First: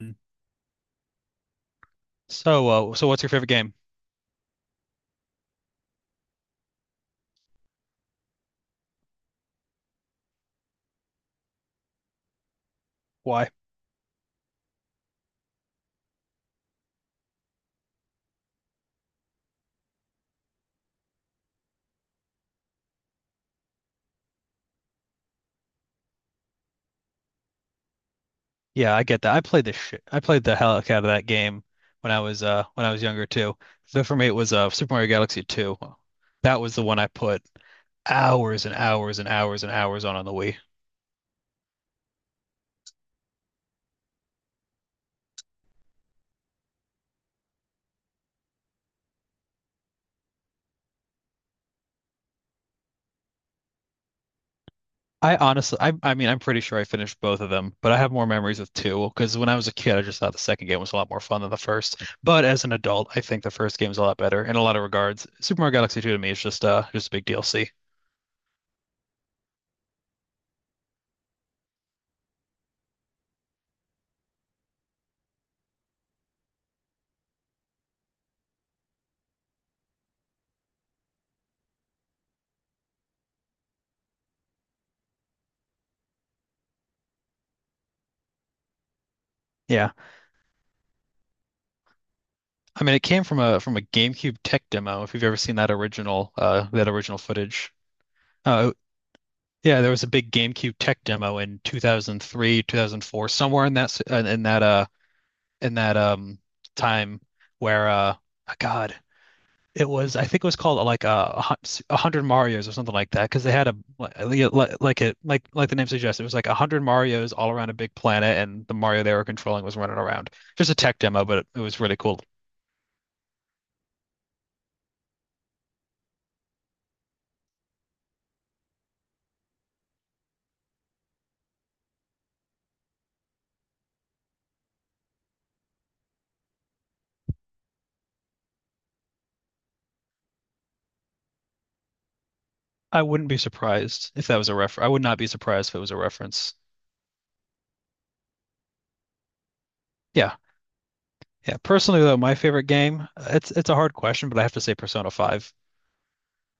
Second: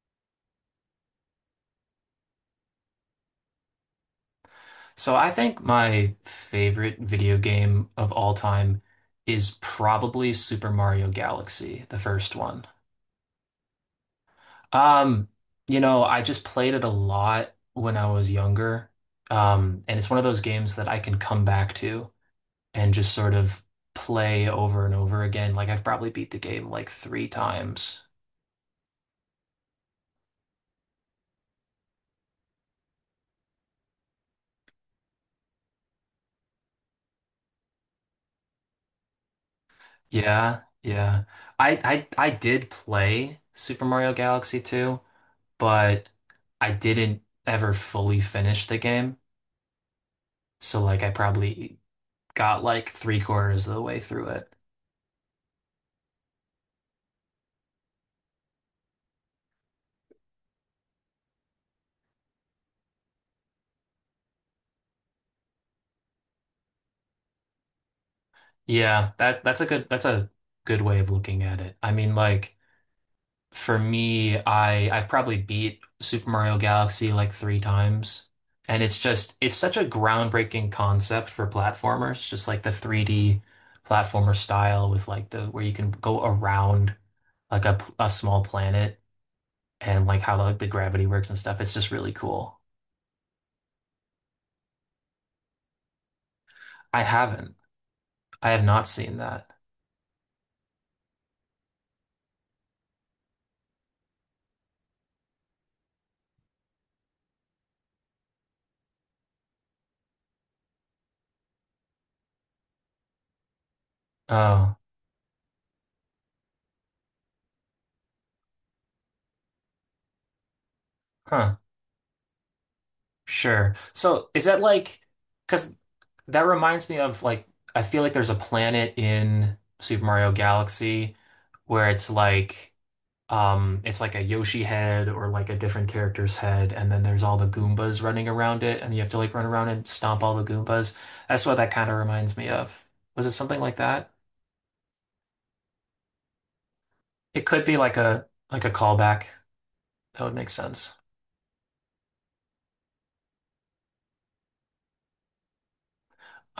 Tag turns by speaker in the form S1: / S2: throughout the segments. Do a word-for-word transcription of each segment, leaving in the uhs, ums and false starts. S1: Mm. So, uh, so what's your favorite game?
S2: So I think my favorite video game of all time is probably Super Mario Galaxy, the first one.
S1: Why?
S2: Um, you know, I just played it a lot when I was younger. Um, and it's one of those games that I can come back to and just sort of play over and over again. Like I've probably beat the game like three times.
S1: Yeah, I get that. I played the shit. I played the hell out of that game when I was uh when I was younger too. So for me, it was uh Super Mario Galaxy two. That was the one I put hours and hours and hours and hours on on the Wii.
S2: Yeah, yeah. I I I did play Super Mario Galaxy two, but I didn't ever fully finish the game. So like I probably got like three quarters of the way through it.
S1: I honestly, I I mean, I'm pretty sure I finished both of them, but I have more memories with two because when I was a kid, I just thought the second game was a lot more fun than the first. But as an adult, I think the first game's a lot better in a lot of regards. Super Mario Galaxy two to me is just uh just a big D L C.
S2: Yeah, that that's a good that's a good way of looking at it. I mean, like for me, I I've probably beat Super Mario Galaxy like three times. And it's just it's such a groundbreaking concept for platformers, just like the three D platformer style with like the where you can go around like a, p- a small planet
S1: Yeah.
S2: and like how like the gravity works and stuff. It's just really cool.
S1: I mean, it came from a from a GameCube tech demo. If you've ever seen that original uh, that
S2: I
S1: original
S2: haven't.
S1: footage,
S2: I have
S1: uh,
S2: not seen that.
S1: yeah, there was a big GameCube tech demo in two thousand three, two thousand four, somewhere in that s- in in that uh in that um time where uh oh, God, it was I think it was called uh, like uh, a hun- s- a hundred Marios or something like that because they had a li- li- li-
S2: Oh,
S1: like it like like the name suggests it was like a hundred Marios all around a big planet and the Mario they were controlling was running around. Just a tech demo, but it,
S2: huh.
S1: it was really cool.
S2: Sure. So is that like, because that reminds me of like, I feel like there's a planet in Super Mario Galaxy where it's like, um, it's like a Yoshi head or like a different character's head, and then there's all the Goombas running around it, and you have to like run around and stomp all the Goombas. That's what that kind of reminds me of.
S1: I
S2: Was
S1: wouldn't
S2: it
S1: be
S2: something like
S1: surprised
S2: that?
S1: if that was a refer. I would not be surprised if it was a reference.
S2: It could be like a like a callback. That would
S1: Yeah,
S2: make sense.
S1: yeah. Personally, though, my favorite game, it's it's a hard question, but I have to say Persona five.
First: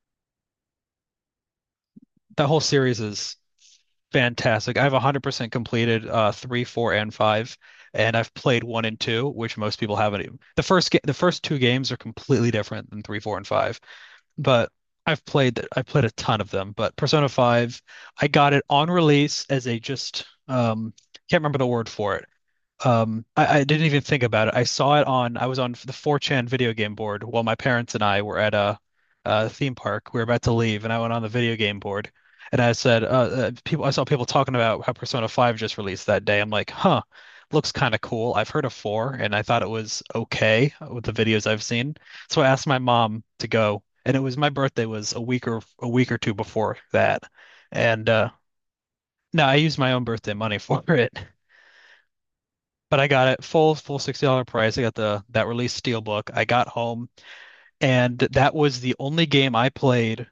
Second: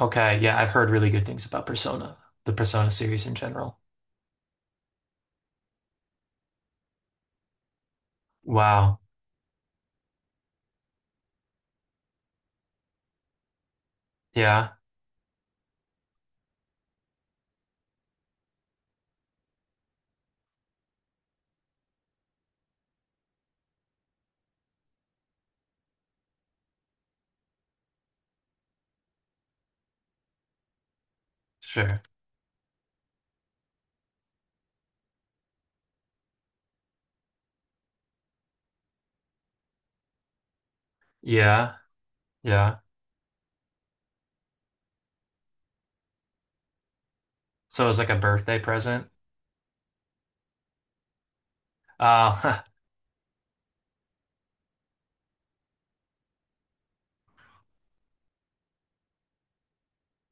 S2: Okay, yeah, I've heard really good things about Persona,
S1: That
S2: the
S1: whole
S2: Persona
S1: series
S2: series in
S1: is
S2: general.
S1: fantastic. I've one hundred percent completed uh three, four, and five, and I've played 1 and
S2: Wow.
S1: 2, which most people haven't even. The first ga- the first two games are completely different than three, four, and five, but
S2: Yeah,
S1: I've played that I played a ton of them, but Persona five, I got it on release as a, just um can't remember the word for it. Um, I, I didn't even think about it. I saw it on, I was on the four chan video game board while my parents and I were at a, a theme park. We were about to leave, and I went on the video game
S2: sure.
S1: board, and I said, uh, uh, people, I saw people talking about how Persona five just released that day. I'm like, huh, looks kind of cool. I've heard of four, and I thought it was okay with the videos I've
S2: Yeah,
S1: seen. So I asked my
S2: yeah.
S1: mom to go, and it was my birthday was a week or a week or two before that,
S2: So it was
S1: and
S2: like a
S1: uh,
S2: birthday present.
S1: no, I used my own birthday money for it.
S2: Uh,
S1: But I got it full full sixty dollars price. I got the that release Steelbook. I got home and that was the only game I played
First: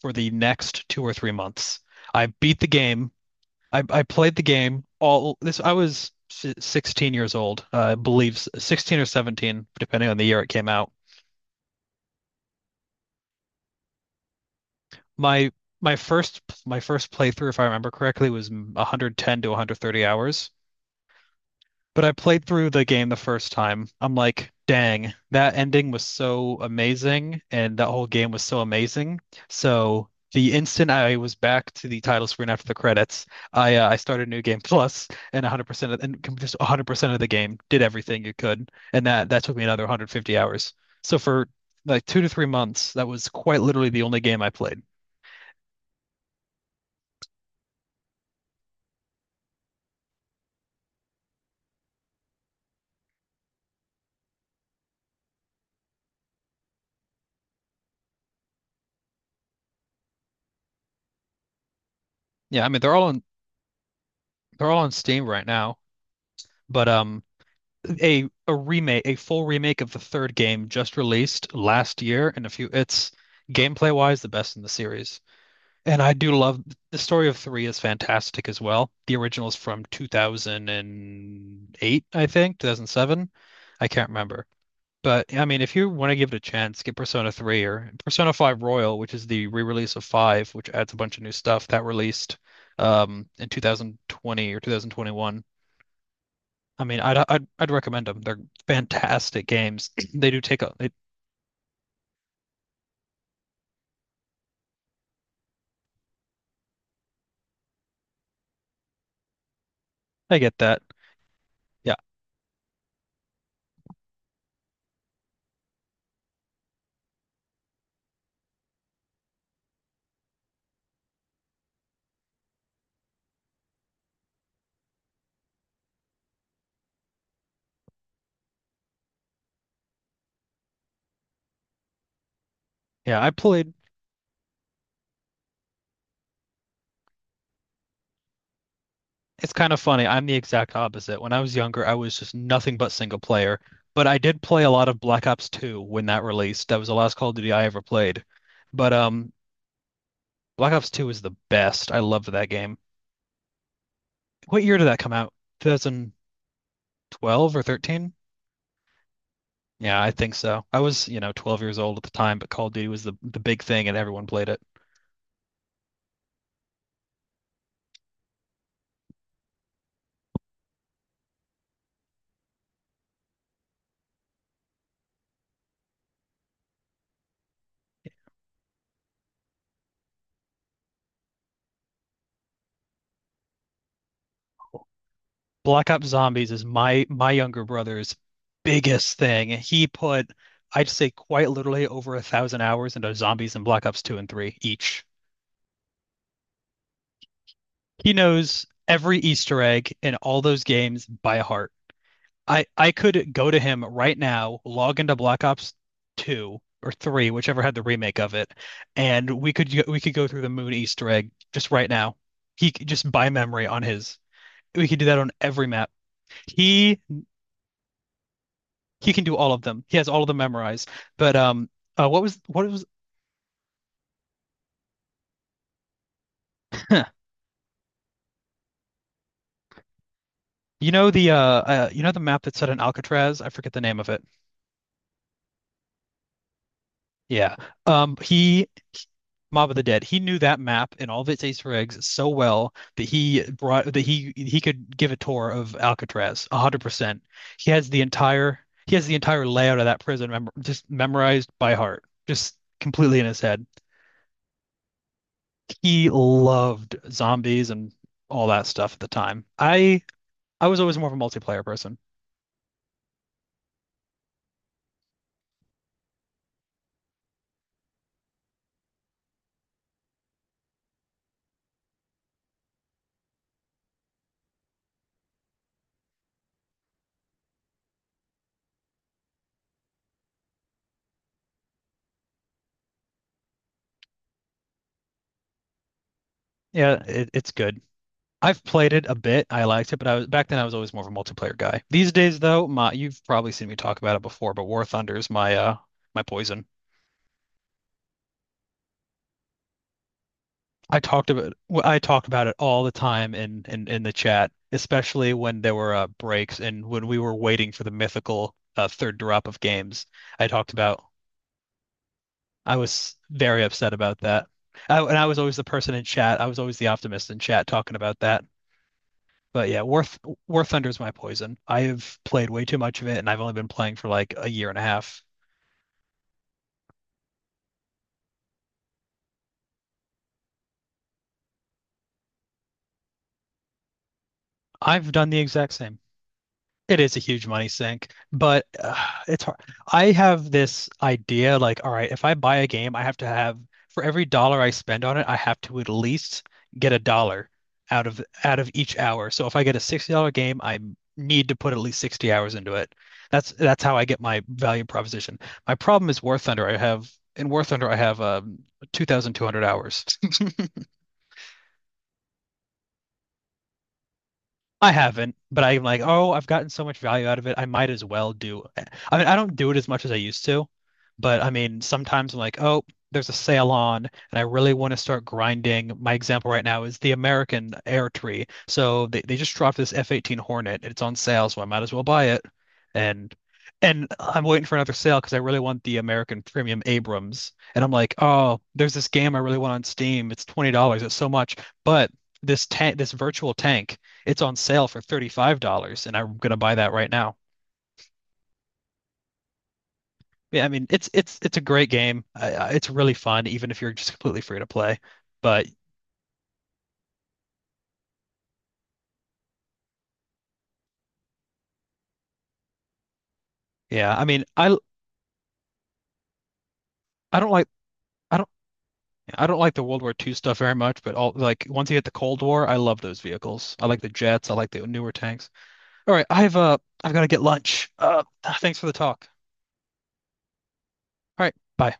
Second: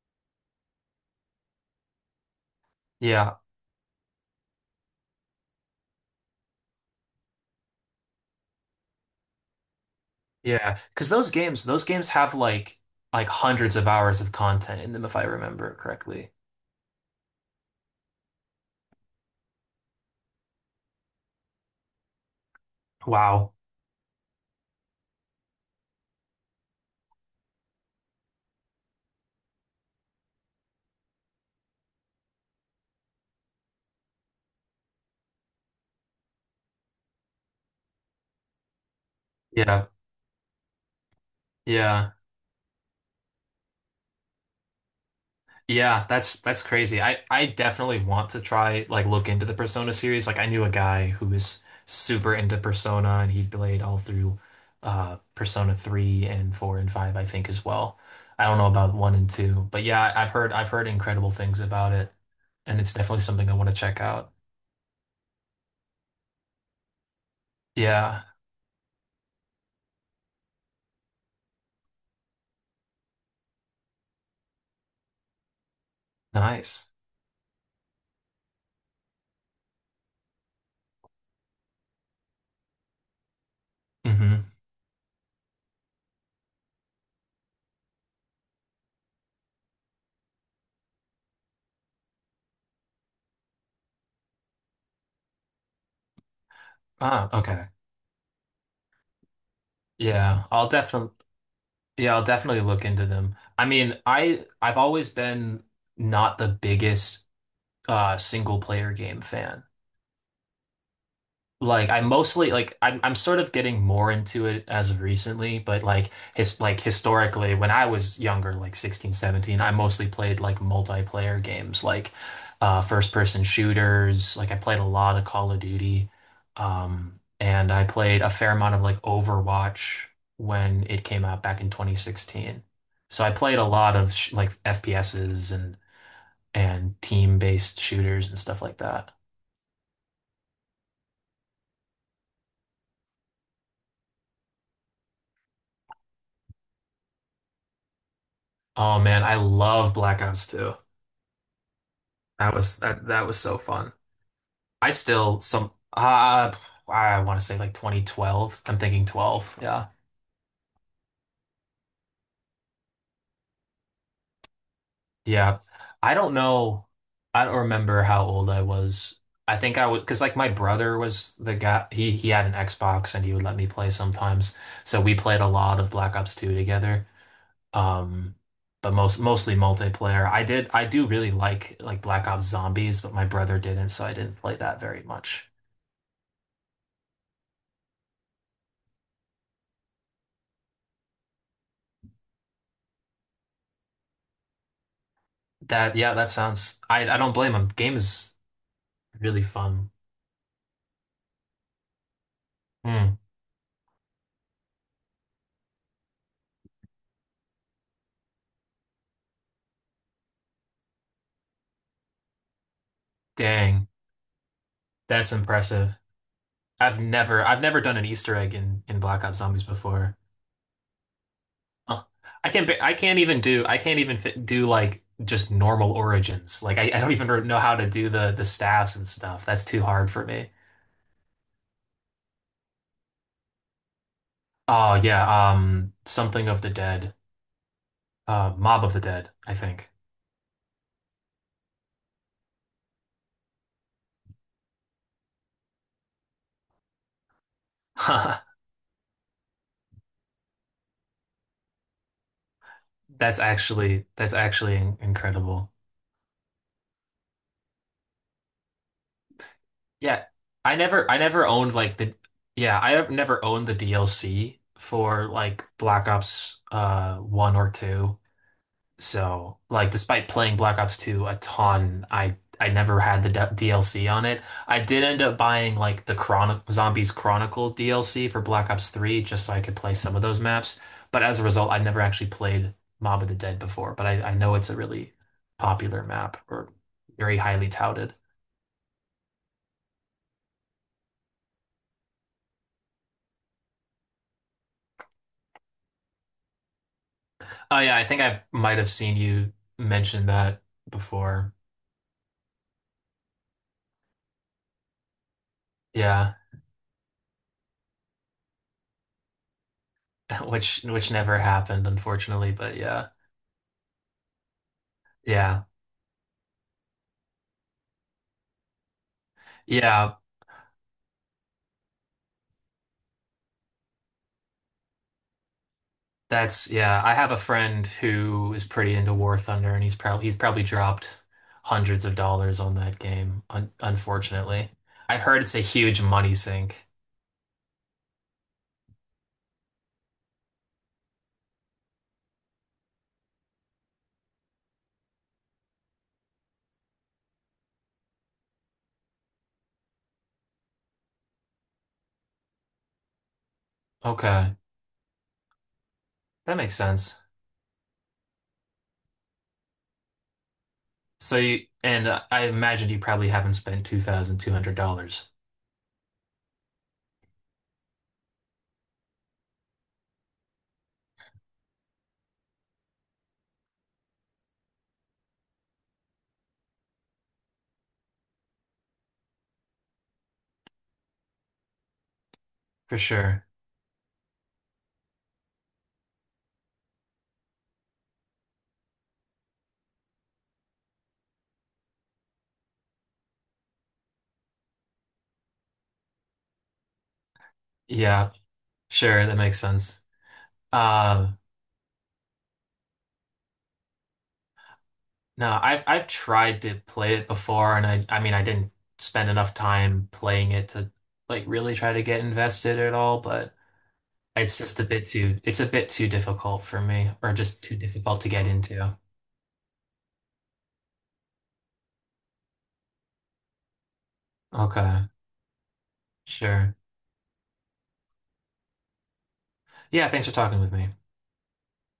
S1: for the next two or three months. I beat the game.
S2: yeah,
S1: I, I played the game all this. I was si, sixteen years old, uh, I believe sixteen or seventeen, depending on the year it came
S2: yeah.
S1: out.
S2: Because those games, those games have like like hundreds of hours of content in them, if I
S1: My
S2: remember
S1: my
S2: correctly.
S1: first my first playthrough, if I remember correctly, was a hundred ten to one hundred thirty hours. But I played through the game the first
S2: Wow.
S1: time. I'm like, dang, that ending was so amazing, and that whole game was so amazing. So the instant I was back to the title screen after the credits, I uh, I started New Game Plus, and one hundred percent of, and com- just one hundred percent of the game did everything you could, and that that took me another
S2: Yeah,
S1: one hundred fifty hours. So for like
S2: yeah.
S1: two to three months, that was quite literally the only game I played.
S2: Yeah, that's that's crazy. I I definitely want to try like look into the Persona series. Like I knew a guy who was super into Persona and he played all through uh Persona 3 and 4 and five, I think, as well. I don't know about 1 and 2, but yeah, I've heard I've heard incredible things about it,
S1: Yeah, I
S2: and
S1: mean
S2: it's
S1: they're all
S2: definitely
S1: on
S2: something I want to check out.
S1: they're all on Steam right now, but um.
S2: Yeah,
S1: a a remake, a full remake of the third game just released last year, and a few it's gameplay wise the best in the series. And I do love
S2: nice.
S1: The story of three is fantastic as well. The original is from two thousand eight, I think, two thousand seven. I can't
S2: Hmm.
S1: remember. But I mean, if you want to give it a chance, get Persona three or Persona five Royal, which is the re-release of five, which adds a bunch of new stuff that released um, in twenty twenty or two thousand twenty-one. I mean, I'd
S2: Ah,
S1: I'd
S2: okay.
S1: I'd recommend them. They're fantastic games. They do
S2: Yeah,
S1: take
S2: I'll
S1: a. They,
S2: definitely yeah, I'll definitely look into them. I mean, I I've always been not the biggest uh single player game fan.
S1: I get that.
S2: Like
S1: Yeah,
S2: I mostly like I'm I'm sort of getting more into it as of recently, but like his like historically when I was younger, like sixteen, seventeen, I mostly played like multiplayer games like uh first person shooters. Like I played a lot of Call of Duty. Um and I played a fair amount of like Overwatch when it came out back in twenty sixteen.
S1: yeah.
S2: So
S1: I
S2: I played a
S1: played.
S2: lot of sh like F P Ss and and team-based shooters and stuff like that.
S1: It's kind of funny. I'm the exact opposite. When I was younger, I was just nothing but single player. But I did play a lot of Black Ops two when that released. That was the last Call of Duty I ever played. But
S2: Oh man,
S1: um,
S2: I love Black Ops
S1: Black
S2: two.
S1: Ops two is the best. I loved that
S2: That
S1: game.
S2: was that that was so fun.
S1: What year did
S2: I
S1: that come out?
S2: still some uh I want to
S1: twenty twelve
S2: say
S1: or
S2: like
S1: thirteen?
S2: twenty twelve. I'm thinking twelve. Yeah.
S1: Yeah, I think so. I was, you know, twelve years old at the time, but Call of Duty was the the big thing and everyone played it.
S2: Yeah. I don't know. I don't remember how old I was. I think I was because like my brother was the guy he he had an Xbox and he would let me play sometimes. So we played a lot of Black Ops two together. Um but most mostly multiplayer. I did I do really like like Black Ops Zombies, but my brother didn't, so I didn't play that very much.
S1: Black Ops Zombies is my my younger brother's biggest thing. He put, I'd say quite literally over a thousand hours into Zombies and Black Ops two and three each.
S2: That yeah, that sounds. I I don't blame him. Game
S1: He
S2: is
S1: knows every
S2: really
S1: Easter
S2: fun.
S1: egg in all those games by heart. I I
S2: Hmm.
S1: could go to him right now, log into Black Ops two or three, whichever had the remake of it, and we could we could go through the moon Easter egg just right now. He just by memory on
S2: Dang,
S1: his. We could do that on
S2: that's
S1: every map.
S2: impressive. I've
S1: He
S2: never I've never done an Easter egg in in
S1: he can
S2: Black
S1: do
S2: Ops
S1: all of
S2: Zombies
S1: them. He has
S2: before.
S1: all of them memorized. But um
S2: Huh.
S1: uh what was
S2: I can't
S1: what
S2: ba-
S1: was
S2: I can't even do I can't even fit, do like just normal origins. Like I, I don't even re- know how to do the the staffs and stuff. That's too hard for me.
S1: you know the uh, uh you know the map that's set in Alcatraz? I forget the name of it.
S2: Oh yeah, um, something of the dead,
S1: Yeah. Um
S2: uh,
S1: he
S2: Mob of the Dead, I
S1: Mob of the
S2: think.
S1: Dead. He knew that map and all of its Easter eggs so well that he brought that he he could give a tour of Alcatraz one hundred percent. He has the entire he has the entire layout of that prison mem just memorized by heart, just completely in
S2: That's
S1: his head.
S2: actually that's actually in- incredible.
S1: He loved zombies and all that stuff at the time. I
S2: Yeah,
S1: I
S2: I
S1: was always more
S2: never
S1: of a
S2: I never
S1: multiplayer
S2: owned like
S1: person.
S2: the yeah, I have never owned the D L C for like Black Ops uh one or two. So, like despite playing Black Ops two a ton, I I never had the d DLC on it. I did end up buying like the Chron Zombies Chronicle D L C for Black Ops three just so I could play some of those maps, but as a result, I never actually played Mob of the Dead before, but I I know it's a really popular map or
S1: Yeah, it,
S2: very
S1: it's
S2: highly
S1: good.
S2: touted.
S1: I've played it a bit. I liked it, but I was back then I was always more of a multiplayer guy. These days though, my you've probably seen me talk about it before, but War Thunder is my uh my poison.
S2: Oh yeah, I think I might have seen you mention that
S1: I talked about
S2: before.
S1: well, I talked about it all the time in in in the chat, especially when there were uh,
S2: Yeah,
S1: breaks and when we were waiting for the mythical uh, third drop of games. I talked
S2: which
S1: about
S2: which never happened, unfortunately,
S1: I
S2: but yeah.
S1: was very upset about that. I, and I was always the
S2: Yeah.
S1: person in chat. I was always the optimist in chat talking about that. But yeah, War
S2: Yeah,
S1: Th- War Thunder is my poison. I have played way too much of it, and I've only been playing for like a year and a half.
S2: that's yeah, I have a friend who is pretty into War Thunder and he's probably he's probably dropped hundreds of dollars on that game, un unfortunately.
S1: I've
S2: I've
S1: done the
S2: heard it's a
S1: exact same.
S2: huge money sink.
S1: It is a huge money sink, but uh, it's hard. I have this idea like, all right, if I buy a game, I have to have for every dollar I spend on it, I have to at least get a dollar out of out of each hour. So if I get a sixty dollars game, I need to put at least sixty hours into it. That's that's how I get my
S2: Okay,
S1: value proposition. My problem is War
S2: that
S1: Thunder.
S2: makes
S1: I have
S2: sense.
S1: In War Thunder, I have um, two thousand two hundred hours.
S2: So you, and I imagine you probably haven't spent
S1: I
S2: two thousand two hundred dollars.
S1: haven't, but I'm like, oh, I've gotten so much value out of it. I might as well do. I mean, I don't do it as much as I used to, but I mean, sometimes I'm like, oh, there's a sale on, and I really want to start grinding. My example right now is the American Air Tree. So they, they just dropped this F eighteen Hornet. It's on sale, so I might as well buy it.
S2: For
S1: And
S2: sure.
S1: and I'm waiting for another sale because I really want the American Premium Abrams. And I'm like, oh, there's this game I really want on Steam. It's twenty dollars. It's so much, but this tank, this virtual tank it's on sale for thirty-five dollars and I'm gonna buy that right now.
S2: Yeah, sure, that makes sense.
S1: Yeah, I mean, it's
S2: Um
S1: it's it's a great game. I, I- it's really fun, even if you're just completely free to play.
S2: No,
S1: But
S2: I've I've tried to play it before, and I I mean I didn't spend enough time playing it to like really try to get invested at all, but
S1: yeah, I mean,
S2: it's
S1: I
S2: just a bit too it's a bit too difficult for me, or
S1: I don't
S2: just
S1: like
S2: too difficult to
S1: I
S2: get
S1: don't
S2: into.
S1: I don't like the World War Two stuff very much. But all like once you hit the Cold War, I love those vehicles. I like the jets. I like the
S2: Okay,
S1: newer tanks. All right, I've
S2: sure.
S1: uh I've got to get lunch. Uh, thanks for the talk.
S2: Yeah, thanks for talking with me.
S1: All right, bye.